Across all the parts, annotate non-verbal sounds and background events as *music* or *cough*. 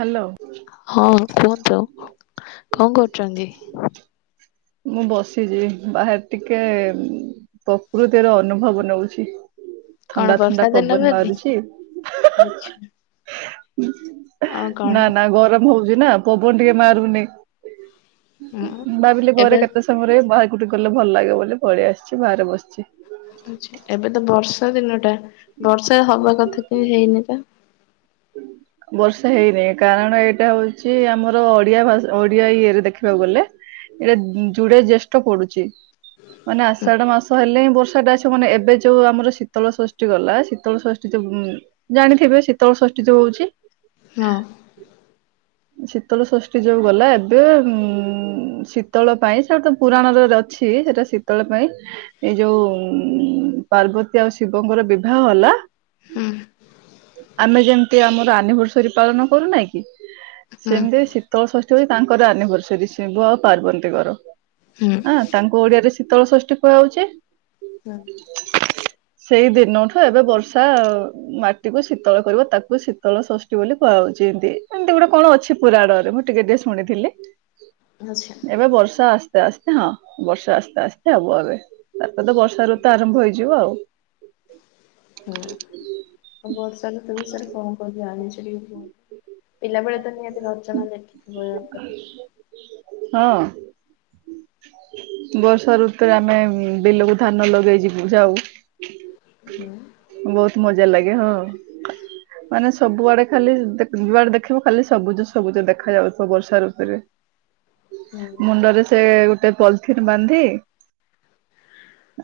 Hello. ହଁ କୁହନ୍ତୁ, କଣ କରୁଛନ୍ତି? ମୁଁ ବସିଛି ବାହାରେ ଟିକେ ପ୍ରକୃତିର ଅନୁଭବ ନଉଛି। କଣ ଥଣ୍ଡା ବର୍ଷା ଥଣ୍ଡା ଦିନ ପବନ ବୋଲି ମାରୁଛି। ଆଚ୍ଛା ଆଉ ନା କଣ ନା ଗରମ ହଉଛି ନା ପବନ ଟିକେ ମାରୁନି। ହୁଁ ଭାବିଲେ ଏବେ ଘରେ କେତେ ସମୟରେ ବାହାରକୁ ଟିକେ ଗଲେ ଭଲ ଲାଗେ ବୋଲି ପଳେଇଆସିଛି, ବାହାରେ ବସିଛି। ଆଛା ଏବେ ତ ବର୍ଷା ଦିନଟା ବର୍ଷା ହବା କଥା କେହି ହେଇନି ତ? ବର୍ଷା ହେଇନି କାରଣ ଏଇଟା ହଉଛି ଆମର ଓଡିଆ ଭାଷା ଓଡିଆ ଇଏରେ ଦେଖିବାକୁ ଗଲେ ଏଇଟା ଯୁଡେ ଜେଷ୍ଟଠ ପଡୁଛି ମାନେ ହୁଁ ଆଷାଢ ମାସ ହେଲେ ହିଁ ବର୍ଷା ଟା ଅ ମାନେ ଏବେ ଯୋଉ ଆମର ଶୀତଳ ଷଷ୍ଠୀ ଗଲା ଶୀତଳ ଷଷ୍ଠୀ ଯୋଉ ଜାଣିଥିବେ ଶୀତଳ ଷଷ୍ଠି ଯୋଉ ହଉଛି? ହଁ ଅ ଶୀତଳ ଷଷ୍ଠୀ ଯୋଉ ଗଲା, ଏବେ ଉଁ ଶୀତଳ ପାଇଁ ସେଟା ତ ପୁରାଣରେ ଅଛି ସେଟା ଶ ଶୀତଳ ପାଇଁ ଏଇ ଯୋଉ ପାର୍ବତୀ ଆଉ ଶିବଙ୍କର ବିବାହ ହେଲା। ହୁ ଆମେ ଯେମତି ଆମର ଆନିଭର୍ସରୀ ପାଳନ କରୁନାହିଁ କି? ହୁଁ ସେମିତି ଶୀତଳ ଷଷ୍ଠୀ ତାଙ୍କର ଆନିଭର୍ସରୀ ଶିବ ଆଉ ପାର୍ବତୀଙ୍କର। ହୁଁ ଉଁ ହଁ ତାଙ୍କୁ ଓଡିଆରେ ଶୀତଳ ଷଷ୍ଠୀ କୁହାଯାଉଛି। ହୁଁ ସେଇ ଦିନଠୁ ଏବେ ବର୍ଷା ମାଟି କୁ ଶୀତଳ କରିବ ତାକୁ ଶୀତଳ ଷଷ୍ଠୀ ବୋଲି କୁହାହାଉଛି, ଏମିତି ଏମତି ଗୋଟେ କଣ ଅଛି। ପୁରା ଆଡରେ ମୁଁ ଟିକେ ଟିକେ ଶୁଣିଥିଲି ଆଚ୍ଛା ଏବେ ବର୍ଷା ଆସି ଆସ୍ତେ ଆସ୍ତେ ହଁ, ବର୍ଷା ଆସ୍ତେ ଆସ୍ତେ ହବ ଏବେ, ତାପରେ ତ ବର୍ଷା ଋତ ଆରମ୍ଭ ହେଇଯିବ ଆଉ। ହଁ ଆ ପିଲାବେଳେ ତ ନିହାତି ୟା ଉପରେ ହଁ ଅଁ ବର୍ଷା ଋତୁରେ ଆମେ ବିଲକୁ ଧାନ ଲଗାଇ ଯିବୁ ଯାଉ। ହୁଁ ଉଁ ବହୁତ ମଜା ଲାଗେ ହଁ। ମାନେ ସବୁଆଡେ ଖାଲି ଯୁଆଡେ ଦେଖିବୁ ଖାଲି ସବୁଜ ସବୁଜ ଦେଖା ଯାଉଥିବ ବର୍ଷା ଋତୁରେ। ହୁଁ ମୁଣ୍ଡରେ ସେ ଗୋଟେ ପଲିଥିନ୍ ବାନ୍ଧି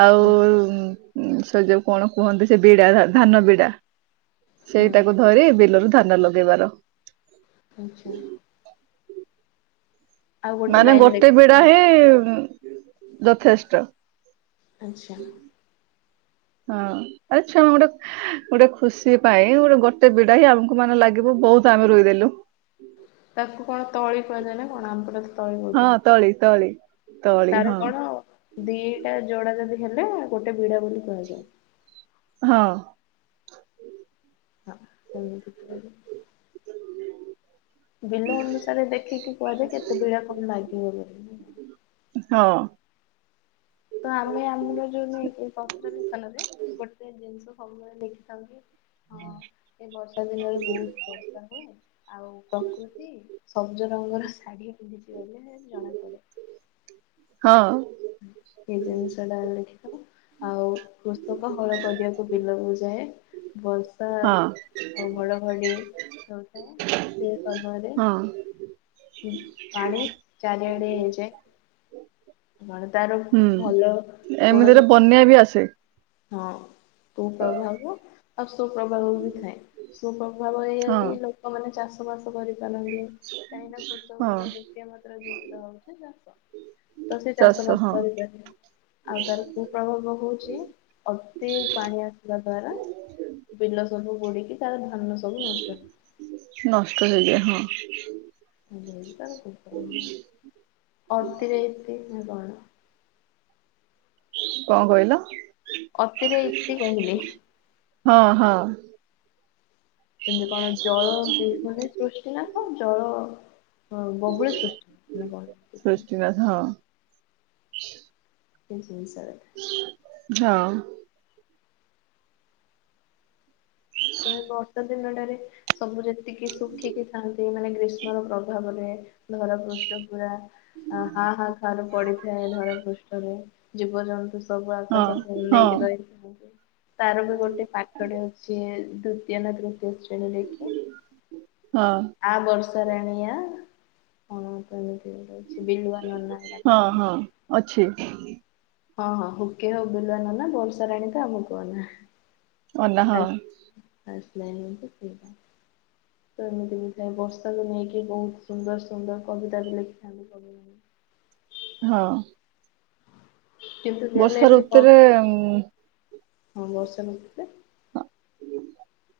ଆଉ ହୁଁ ସେ ଯୋଉ କଣ କୁହନ୍ତି ସେ ବିଡା ଧାନ ବିଡା। ହୁଁ ସେଇଟାକୁ ଧରି ବିଲରୁ ଧାନା ଲଗେଇବାର ଆଛା। ଆଉ ମାନେ ଲାଇନ ଗୋଟେ ବିଡା ଲେଖିଥିବ ହିଁ ଯଥେଷ୍ଟ। ଆଚ୍ଛା। ହଁ ଆଚ୍ଛା ମୁଁ ଗୋଟେ ଖୁସି ପାଇଁ ଗୋଟେ ଗୋଟେ ବିଡା ହି ଆମକୁ ମାନେ ଲାଗିବ ବହୁତ ଆମେ ରୁଇଦେଲୁ। ତାକୁ କଣ ତଳି କୁହାଯାଏ ନା କଣ ଆମର ତଳି ହଁ କହୁ ତଳି ତଳି ତଳି ତାର ହଁ କଣ ଦିଟା ଯୋଡା ଯଦି ହେଲେ ଗୋଟେ ବିଡା ବୋଲି କୁହାଯାଏ। ହଁ। ହଁ ସେମିତି କୁହାଯାଏ। ବିଲ ଅନୁସାରେ ଦେଖିକି କୁହାଯାଏ କେତେ ଭଳ କଣ ଲାଗିବ ବୋଲି। ହଁ। ତ ଆମେ ଆମର ଯୋଉନ କପରା ଦୋକାନରେ ଗୋଟେ ଜିନିଷ ସବୁବେଳେ ଦେଖିକିଥାନ୍ତି। *inaudible* ଏ ବର୍ଷା ଦିନରେ ବହୁତ ବର୍ଷା ହୁଏ। ଆଉ ପ୍ରକୃତି ସବଜ ରଙ୍ଗର ଶାଢୀ ପିନ୍ଧିଛି ବୋଲି ଜଣାପଡେ। ହଁ। ଏଇ ଜିନିଷଟା ଲେଖି ଦବ। ଆଉ କୃଷକ ହଳ କରିବାକୁ ବିଲକୁ ଯାଏ ବସ୍ ହଁ ଆଉ ଘଡଘଡି ଯଉଥାଏ ସେ ସମୟରେ ହଁ। ପାଣି ଚାରିଆଡେ ହେଇଯାଏ। କଣ ତାର ଭଲ ଗୁଣ ବି ଅଛି। ମେବି ଆସେ। ହଁ କୁପ୍ରଭାବ ଆଉ ସୁପ୍ରଭାବ ବି ଥାଏ। ସୁପ୍ରଭାବ ଏଇଆ ହଁ କି ଲୋକମାନେ ଚାଷ ବାସ କରିପାରନ୍ତି। କାହିଁକି ହଁ କୃଷକର ମୁଖ୍ୟ ମାତ୍ର ଜିନିଷ ହଉଛି ଚାଷ। ତ ସେ ଚାଷ ବାସ କରିପାରେ ଆଉ ତାର କୁ ପ୍ରଭାବ ହଉଛି ଅତି ପାଣି ଆସିବା ଦ୍ଵାରା ବିଲ ସବୁ ବୁଡିକି ତାର ଧାନ ସବୁ ନଷ୍ଟ ହେଇଯାଏ। ନଷ୍ଟ ହେଇଯାଏ ହଁ। ଅତି ରେ ଇତି ନ କଣ। କଣ କହିଲ? ଅତିରେ ଇତି କହିଲି। ହଁ ହଁ। ସେମତି କଣ ଜଳ ବିହୂନି ସୃଷ୍ଟି ନାଶ ଜଳ ହଁ ବହୁଳେ ସୃଷ୍ଟି ନାଶ। ସୃଷ୍ଟିନାଥ ହଁ। ଏ ଜିନଷରେ। ହଁ। ତ ବର୍ଷ ଦିନଟାରେ ସବୁ ଯେତିକି ଶୁଖିକି ଥାଆନ୍ତି ମାନେ ଗ୍ରୀଷ୍ମର ପ୍ରଭାବରେ। ଧରା ପୃଷ୍ଠ ପୁରା ହାଁ ହାଁ ଖାରୁ ପଡିଥାଏ ଧରା ପୃଷ୍ଠରେ। ଜୀବଜନ୍ତୁ ସବୁ ହଁ ଆକାଶ କୁ ହଁ ଅନେଇକି ରହିଥାନ୍ତି। ତାର ବି ଗୋଟେ ପାଠ ଟେ ଅଛି ଦ୍ଵିତୀୟ ନା ତୃତୀୟ ଶ୍ରେଣୀରେ କିି? ହଁ। ଆ ବର୍ଷା ରାଣୀ ଆ। ହଁ ତଏମିତି ଗୋଟେ ଅଛି ବିଲୁଆ ନନା ହଁ ହଁ ଡାକୁଛନ୍ତି। ଅଛି। ହଁ ହଁ ହୁକେ ହୁ ବିଲୁଆ ନନା ବର୍ଷାରାଣୀ ତୁ ଆମକୁଅନା। ଅନା ହଁ। ଆସ ଲାଇ ତ ସେଇଟା। ତ ଏମିତି ବିଥାଏ ବର୍ଷାକୁ ନେଇକି ବହୁତ ସୁନ୍ଦର ସୁନ୍ଦର କବିତା ବି ଲେଖିଥାନ୍ତି କବି। ହଁ। କିନ୍ତୁ ରିଅଲ ବର୍ଷା ଲାଇଫରେ ବ ଋତୁରେ ଉଁ ହଁ ବର୍ଷା ଋତୁରେ *inaudible*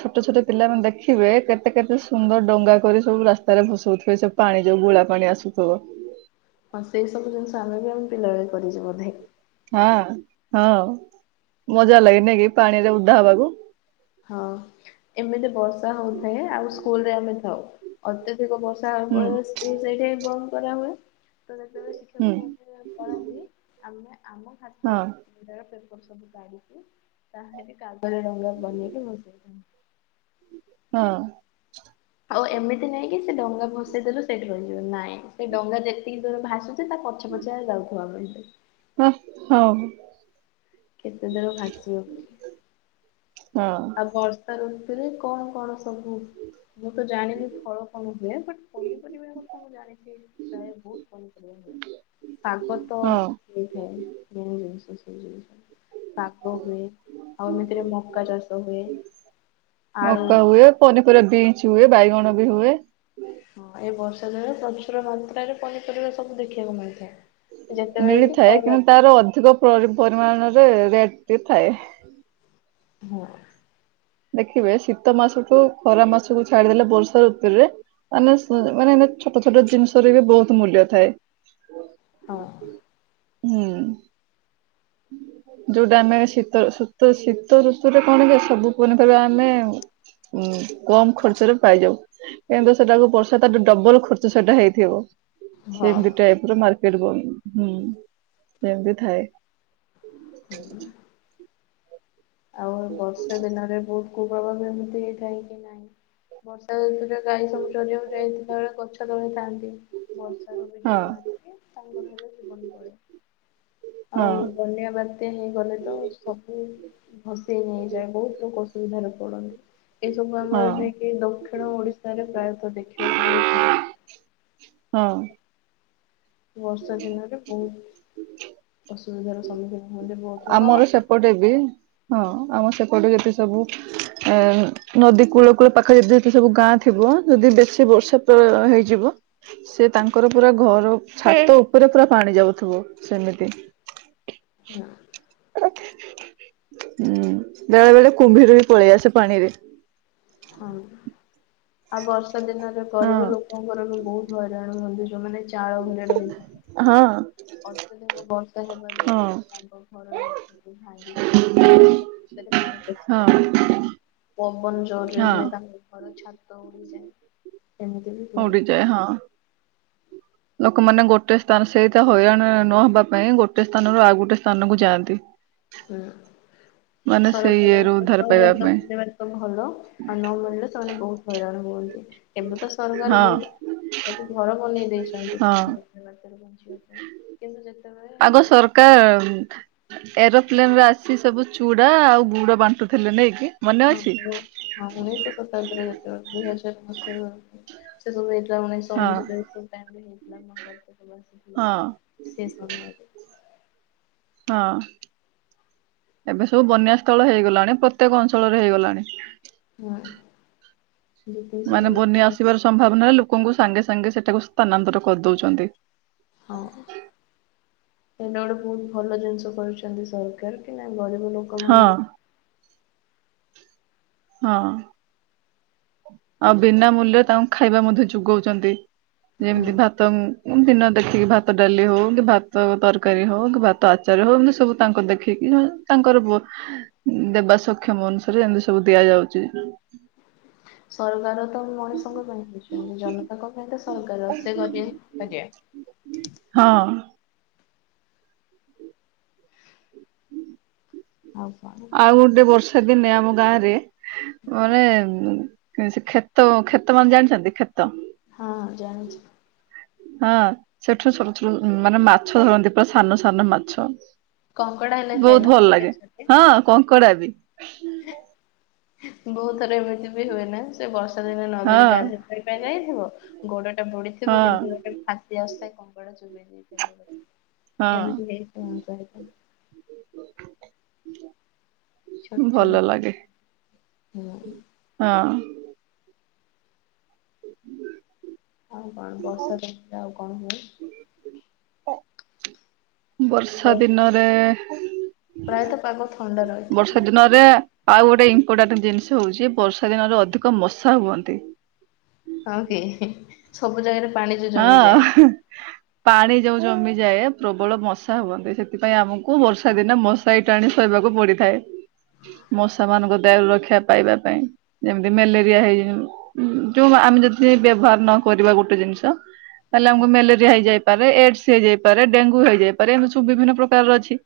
ଛୋଟ ଛୋଟ ପିଲାମାନେ ଦେଖିବେ କେତେ କେତେ ସୁନ୍ଦର ଡଙ୍ଗା କରି ସବୁ ରାସ୍ତାରେ ଭସଉଥିବେ ସେ ପାଣି ଯୋଉ ଗୁଳା ପାଣି ଆସୁଥିବ। ହଁ ସେଇ ସବୁ ଜିନିଷ ଆମେ ବି ଆମେ ପିଲାବେଳେ କରିଛୁ ବୋଧେ। ହଁ ହଁ ମଜା ଲାଗେ ନାକି ପାଣିରେ ଓଦା ହବାକୁ। ହଁ ଏମିତି ବର୍ଷା ହଉଥାଏ, ଆଉ ସ୍କୁଲ ରେ ଆମେ ଥାଉ। ଅତ୍ୟଧିକ ବର୍ଷା ହେବା ହୁଁ ଫଳରେ ସ୍କୁଲ ସେଇ ଟାଇମ ବନ୍ଦ କରା ହୁଏ। ତ ଯେତେବେଳେ ହୁଁ ଶିକ୍ଷକ ମାନେ ପଳାନ୍ତି ଆମେ ଆମ ହଁ ଖାତାରୁ ସେତେବେଳେ ପେପର ସବୁ କାଢ଼ିକି ତା ହିଁରେ କାଗଜ ଡଙ୍ଗା ବନେଇକି ଭସେଇଥାଉ। ହଁ। ଆଉ ଏମିତି ନାଇଁକି ସେ ଡଙ୍ଗା ଭସେଇ ଦେଲୁ ସେଇଠି ରହିଯିବ, ନାଇଁ ସେ ଡଙ୍ଗା ଯେତିକି ଜୋର ଭାସୁ ସେ ତା ପଛେ ପଛେ ଯାଉଥିବୁ ଆମେ। ହୁଁ ହଁ। କେତେ ଦୂର ଭାସିବ। ହଁ। ଆଉ ବର୍ଷା ଋତୁରେ କଣ କଣ ସବୁ? ମୁଁ ତ ଜାଣିନି ଫଳ କଣ ହୁଏ! ବଟ ପନିପରିବା କଥା ମୁଁ ଜାଣିଛିି ପ୍ରାୟ ବହୁତ ପନିପରିବା ହୁଏ। ଶାଗ ତ ହଁ *unintelligible* ଶାଗ ହୁଏ, ଆଉ ଏମିତିରେ ମକା ଚାଷ ହୁଏ। ଆଳୁ ମକା ହୁଏ ପନିପରିବା ବିନ୍ସ ହୁଏ ବାଇଗଣ ବି ହୁଏ। ହଁ ଏ ବର୍ଷା ଦିନରେ ପ୍ରଚୁର ମାତ୍ରାରେ ପନିପରିବା ସବୁ ଦେଖିବାକୁ ମିଳିଥାଏ। ଯେତେବେଳେ କି ମିଳିଥାଏ ଖରା କିନ୍ତୁ ତାର ଅଧିକ ପରିମାଣରେ ରେଟ ଟି ଥାଏ। ହଁ। ଦେଖିବେ ଶୀତ ମାସଠୁ ଖରା ମାସକୁୁ ଛାଡ଼ିଦେଲେ ବର୍ଷା ଋତୁରେ ମାନେ ସେ ମାନେ ଏଇନା ଛୋଟ ଛୋଟ ଜିନିଷ ରେ ବି ବହୁତ ମୂଲ୍ୟ ଥାଏ। ହଁ। ହୁଁ। ଯୋଉଟା ଆମେ ଶୀତ ଶୀତ ଶୀତ ଋତୁରେ କଣ ଥାଏ ସବୁ ପନିପରିବା ଆମେ ହୁଁ କମ୍ ଖର୍ଚ୍ଚରେ ପାଇଯାଉ। କିନ୍ତୁ ସେଟାକୁ ବର୍ଷା ତା ଡବଲ ଖର୍ଚ୍ଚ ସେଇଟା ହେଇଥିବ। ହଁ। ସେମିତି ଟାଇପ ର ମାର୍କେଟ ବନ୍ଦ ହୁଁ ସେମିତି ଥାଏ। ହୁଁ। ଆଉ ବର୍ଷା ଦିନରେ ବହୁତ କୁପ୍ରଭାବ ଏମିତି ହେଇଥାଏ କି ନାହିଁ। ବର୍ଷା ଋତୁରେ ଗାଈ ସବୁ ଚରିବାକୁ ଯାଇଥିବା ବେଳେ ଗଛ ତଳେ ଥାନ୍ତି। ବର୍ଷା ରେ ହଁ ବିଜୁଳି ମାରିକି ସାଙ୍ଗ ହେଲେ ଜୀବନ ପଳାଏ। ହଁ ଆଉ ବନ୍ୟା ବା ତ୍ୟା ହେଇଗଲେ ତ ସବୁ ଭସେଇ ନେଇଯାଏ ବହୁତ ଲୋକ ଅସୁବିଧାରେ ପଡ଼ନ୍ତି। ଏସବୁ ହଁ ଆମର ନେଇକି ଦକ୍ଷିଣ ଓଡିଶାରେ ପ୍ରାୟତଃ ଦେଖିବାକୁ ବହୁତ ମିଳେ। ହଁ। ବର୍ଷା ଦିନରେ ବହୁତ ଅସୁବିଧାର ସମ୍ମୁଖୀନ ହୁଅନ୍ତି ବହୁ ଆମର ସେପଟେ ବି ହଁ ଆମ ସେପଟେ ଯେତେ ସବୁ ଏ ନଦୀ କୂଳ କୂଳ ପାଖରେ ଏବେବି ସବୁ ଗାଁ ଥିବ ଯଦି ବେଶୀ ବର୍ଷା ପ୍ରଳୟ ହେଇଯିବ ସେ ତାଙ୍କର ପୁରା ଘର ଛାତ ଉପରେ ପୁରା ପାଣି ଯାଉଥିବ ସେମିତି। ହଁ। ହୁଁ ବେଳେ ବେଳେ କୁମ୍ଭୀର ବି ପଳେଇ ଆସେ ପାଣିରେ। ହଁ ଆଉ ବର୍ଷା ଦିନରେ ହଁ ଗରିବ ଲୋକଙ୍କର ବି ବହୁତ ହଇରାଣ ହୁଅନ୍ତି ଯୋଉମାନେ ଚାଳ ଘରେ ରହିଥା ହଁ। ଅତ୍ୟଧିକ ବର୍ଷା ହେବା ଦ୍ଵାରା ହଁ ତାଙ୍କ ଘର ତାକୁ ଭାଙ୍ଗିକି ତା ଦେହରେ ପାଣି ହଁ ପଶିଯାଏ। ପବନ ଜୋରରେ ହଁ ହୁଏ ତାଙ୍କ ଘର ଛାତ ଉଡିଯାଏ। ଏମିତି ବି ହୁଏ। ଉଡିଯାଏ। ହଁ। ଲୋକମାନେ ଗୋଟେ ସ୍ଥାନ୍, ସେଇଟା ହଇରାଣ ନହବା ପାଇଁ ଗୋଟେ ସ୍ଥାନରୁ ଆଉ ଗୋଟେ ସ୍ଥାନକୁ ଯାଆନ୍ତି। ହୁଁ। ମାନେ ସେଇ ଇଏରୁ ସରକାରଙ୍କ ଉଦ୍ଧାର ପାଇବା ସହାୟତ ପାଇଁ ଦେବାରେ ତ ଭଲ। ଆଉ ନ ମିଳିଲେ ସେମାନେ ବହୁ ହଇରାଣ ହୁଅନ୍ତି। ଏବେ ତ ସରକାର ହଁ ବହୁତ ସବୁ ଘର ବନେଇ ଦେଇଛନ୍ତି। ହଁ ସେମାନେ *inaudible* ବାତ୍ୟା ରୁ ବଞ୍ଚି *inaudible* କିନ୍ତୁ ଯେତେବେଳେ *unintelligible* ଦରକା ଉଁ, ଏରୋପ୍ଲେନ୍ ରେ ଆସି ସବୁ ଚୁଡା ଆଉ ଗୁଡ ବାଣ୍ଟୁଥିଲେ ନାଇ କି? ହଁ *inaudible* ହଁ ଉଣେଇଶହ ଶତାବ୍ଦୀରେ ଯେତେବେଳେ ଦୁଇ ହଜାର ମସିହା ବେଳକୁ ସେ ସବୁ ହେଇଥିଲା ଉଣେଇଶହ ହଁ ଅନେଶତରେ ସେଇ ଟାଇମ୍ ରେ ହେଇଥିଲା ମହାବାତ୍ୟା ସବୁ ଆସିଥିଲା। ହଁ ସେ ସମୟରେ ହଁ। ଏବେ ସବୁ ବନ୍ୟା ସ୍ଥଳ ହେଇଗଲାଣି। ପ୍ରତ୍ୟେକ ଅଞ୍ଚଳରେ ହେଇଗଲାଣି। ହଁ ଯେତିକି ସବୁ ମାନେ ବନ୍ୟା ଆସିବାର ସମ୍ଭାବନା ଲୋକଙ୍କୁ ସାଙ୍ଗେ ସାଙ୍ଗେ ସେଠାକୁ ସ୍ଥାନାନ୍ତର କରିଦଉଚନ୍ତି। ହଁ। ଏଟ ଗୋଟେ ବହୁତ ଭଲ ଜିନିଷ କରୁଛନ୍ତି ସରକାର କି ନା ଗରିବ ଲୋକ ହଁ ମାନଙ୍କ ହଁ ଆଉ ବିନା ମୂଲ୍ୟ ତାଙ୍କୁ ଖାଇବା ମଧ୍ୟ ଯୁଗଉଚନ୍ତି। ଯେମତି ହୁଁ ଧ ତଂ ଓ ଦିନ ଦେଖିକି ଭାତ ଡାଲି ହଉ। କି ଭାତ ତରକାରୀ ହଉ। କି ଭାତ ଆ ଚାର ହଉ ଏମତି ସବୁ ତାଙ୍କ ଦେଖେଇକି ସେମା ତାଙ୍କର ବ-ଉଁ, ଦେବା ସକ୍ଷମ ଅନୁସାରେ ଏମିତି ସବୁ ଦିଆ ଯାଉଚି। ସରକାର ତ ମଣିଷଙ୍କ ପାଇଁ ହେଇଛନ୍ତି। ଜନତାଙ୍କ ପାଇଁ ତ ସରକାର। ସେ କରି କରିବା ହଁ। ଆଉ କଣ? ଆଉ ଗୋଟେ ବର୍ଷା ଦିନେ ଆମ ଗାଁରେ ମାନେ ଉଁ, ଏ ସେ କ୍ଷେତ କ୍ଷେତ ମାନେ ଜାଣିଛନ୍ତି କ୍ଷେତ? ହଁ ଜାଣିଛି। ହଁ ସେଠୁ ସବୁଠୁରୁ ଉଁ, ମାନେ ମାଛ ଧରନ୍ତି ପୁରା ସାନ ସାନ ମାଛ। କଙ୍କଡା ହେଲେ ଥାଏ ବହୁତ ଭଲ ଲାଗେ। ନା ହଁ କଙ୍କଡା ବି। ବହୁତ ଥର ଏମିତି ବି ହୁଏ ନା ସେ ବର୍ଷା ଦିନେ ହଁ ନଦୀରେ ଗାଧେ ସେଇଟା ଯାଇଥିବ ଗୋଡଟା ବୁଡିଥିବ ହଁ କିନ୍ତୁ ଗୋଟେ ଫାତି ଆସେ କଙ୍କଡା ଚୋବେେଇ ଦେଇଥାଏ ଗୋଡ। ଏମିତି ହଁ ହେଇଚି ମୋ ସହିତ। *inaudible* ଛୋଟ ଛୋଟ ଭଲ କଣ ଲାଗେ ହୁଁ ହଁ। ଆଉ କଣ ବର୍ଷା ଦିନରେ ଆଉ କଣ ହୁଏ? *inaudible* ବର୍ଷା ଦିନରେ ପ୍ରାୟତ ପାାଗ ଥଣ୍ଡା ରହେ। ବର୍ଷା ଦିନରେ ଆଉ ଗୋଟେ ଇମ୍ପୋର୍ଟାଣ୍ଟ ଜିନିଷ ହଉଚି। ବର୍ଷା ଦିନରେ ଅଧିକ ମଶା ହୁଅନ୍ତି। ହଁ କି ସବୁ ଜାଗାରେ ପାଣି ଯୋଉ ଜମିଯାଏ। ହଁ ପାଣି ଯୋଉ ଜମିଯାଏ ପ୍ରବଳ ମଶା ହୁଅନ୍ତି। ସେଥିପାଇଁ ଆମକୁ ବର୍ଷା ଦିନେ ମଶ ଶାରୀ ଟାଣି ଶୋଇବାକୁ ପଡିଥାଏ। ମଶା ମାନଙ୍କ ଦାଉରୁ ରକ୍ଷା ପାଇବା ପାଇଁ। ଯେମିତି ମେଲେରିଆ ହେଇ ଉଁ, ଯୋଉ ଆମେ ଯଦି ବ୍ୟବହାର ନ କରିବା ଗୋଟେ ଜିନିଷ। ତାହେଲେ ଆମକୁ ମେଲେରିଆ ହେଇଯାଇପାରେ। ଏଡସ୍ ହେଇଯାଇପାରେ। ଡେଙ୍ଗୁ ହେଇଯାଇପାରେ। ଏମିତି ସବୁ ବିଭିନ୍ନ ପ୍ରକାରର ଅଛି।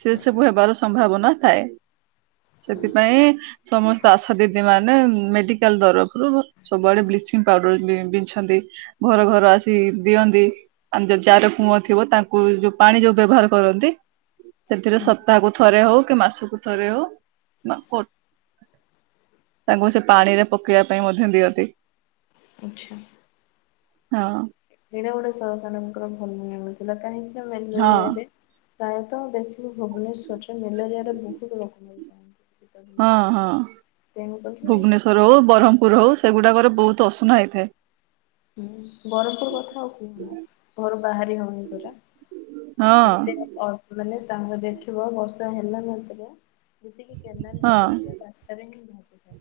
ସେ ସବୁ ହେବାର ସମ୍ଭାବନା ଥାଏ ସେଥିପାଇଁ ସମସ୍ତେ ଆଶା ଦିଦି ମାନେ ମେଡିକାଲ ତରଫରୁ ସବୁଆଡେ ବ୍ଲିଚିଂ ପାଉଡର ବିଛନ୍ତି ଘର ଘର ଆସି କି ଦିଅନ୍ତି। ଆଉ ଯେ ଯାହାର କୂଅ ଥିବ ତାଙ୍କୁ ଯୋଉ ପାଣି ଯୋଉ ବ୍ୟବହାର କରନ୍ତି ସେଥିରେ ହୁଁ ସପ୍ତାହକୁ ଥରେ ହଉ କି ମାସକୁୁ ଥରେ ହଉ ତାଙ୍କୁ ସେ ପାଣି ରେ ପକେଇବା ପାଇଁ ମଧ୍ୟ ଦିଅନ୍ତି। ଆଛା। ହଁ। ଏଇଟା ଗୋଟେ ସରକାରଙ୍କର *unintelligible* ଆଣୁଥିଲା କାହିଁକି ନା ହଁ ମେଲରିଆରେ ପ୍ରାୟତଃ ଦେଖ ଭୁବନେଶ୍ଵରରେ ମେଲେରିଆରେ ବହୁତ ଲୋକ ମିଳିଯାନ୍ତି। ହଁ ହଁ। ତେଣୁ କରି ଭୁବନେଶ୍ୱର ହଉ ବ୍ରହ୍ମପୁର ହଉ ସେଗୁଡ଼ାକରେ ବହୁତ ଅସୁନା ହେଇଥାଏ। ହୁଁ ବରମପୁର କଥା ଆଉ କୁହନି ଘରୁ ବାହାରି ହଉନି ପରା। ହଁ। ଏତେ ଅ ମାନେ ତାଙ୍କର ଦେଖିବ ବର୍ଷା ହେଲା ମାତ୍ରେ ଯେତିକି କେନାଲ ପାଣି ହଁ। ରାସ୍ତାରେ ହିଁ ଭସିଥାଏ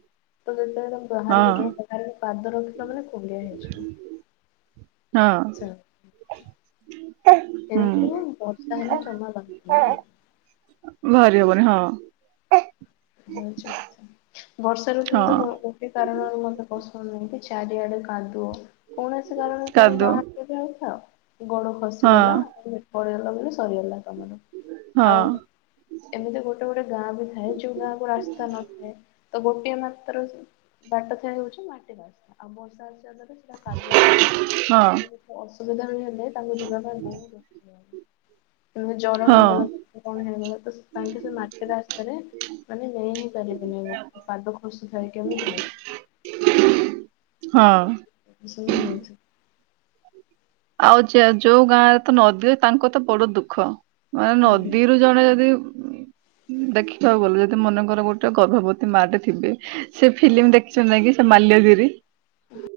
ତ ଯେତେବେଳେ ତମ ବାହାରକୁ ହଁ ଯାଉ ବାହାରେ ପାଦ ରଖିବ ମାନେ କୁଣ୍ଡେଇ ହେଇଯ ହଁ। ଚା। *inaudible* ହୁଁ ତେଣୁକରି ମୁଁ ବର୍ଷା ହେଲେ ଜମା ବା ବାହାରି ହବନି ହଁ ହଉଛି ମ ବର୍ଷା ଋତୁ ହଁ ମତେ କାରଣରୁ ମତେ ପସନ୍ଦ ନାହିଁ କି ଚାରିଆଡେ କାଦୁଅ କୌଣସି କାରଣରେ ତ ମୁଁ ବା କାଦୁଅ ଆଉ ଗୋଡ ଖସିଗଲା ହଁ ପଡିଗଲା ବୋଲି ସରିଗଲା ତମର। ହଁ ଆଉ ଏମିତି ଗୋଟେ ଗୋଟେ ଗାଁ ବି ଥାଏ ଗାକୁ ରାସ୍ତା ନଥାଏ ତ ଗୋଟିଏ ମାତ୍ର ବାଟ ଥାଏ ହଉଛି ମାଟିରସ୍ତା। ଆଉ ବର୍ଷା ଅ ଜନରେ ସେଟା କାଦୁଅ ହେଇଯାଏ ହଁ *unintelligible* ଅସୁବିଧା ହେଲେ ଯିବା ପାଇଁ ବହୁତ ଅସୁବିଧା ହଉଚି। ଜର ହଁ ହେଇଗଲ କି କ'ଣ ହେଇଗଲା ତ ତାଙ୍କେ ସେ ମାଟି ରାସ୍ତାରେ ମାନେ ନେଇ ହେଇ ପାରିବେନି ପାଦ ଖସି ଥାଏ କେମିତି ନେବେ। ହଁ। *unintelligible* ଆଉ ଯ ଯୋଉ ଗାଁ ରେ ତ ନଦୀ ତାଙ୍କ ତ ବଡ ଦୁଃଖ। ମାନେ ହଁ ନଦୀରୁ ଜଣେ ଯଦି ଦେଖିବାକୁ ଗଲେ ଯଦି ମନେକର ଗୋଟେ ଗର୍ଭବତୀ ମା ଟେ ଥିବେ ସେ ଫିଲ୍ମ ଦେଖ କି ସେ ମାଲ୍ୟଗିରି। *inaudible*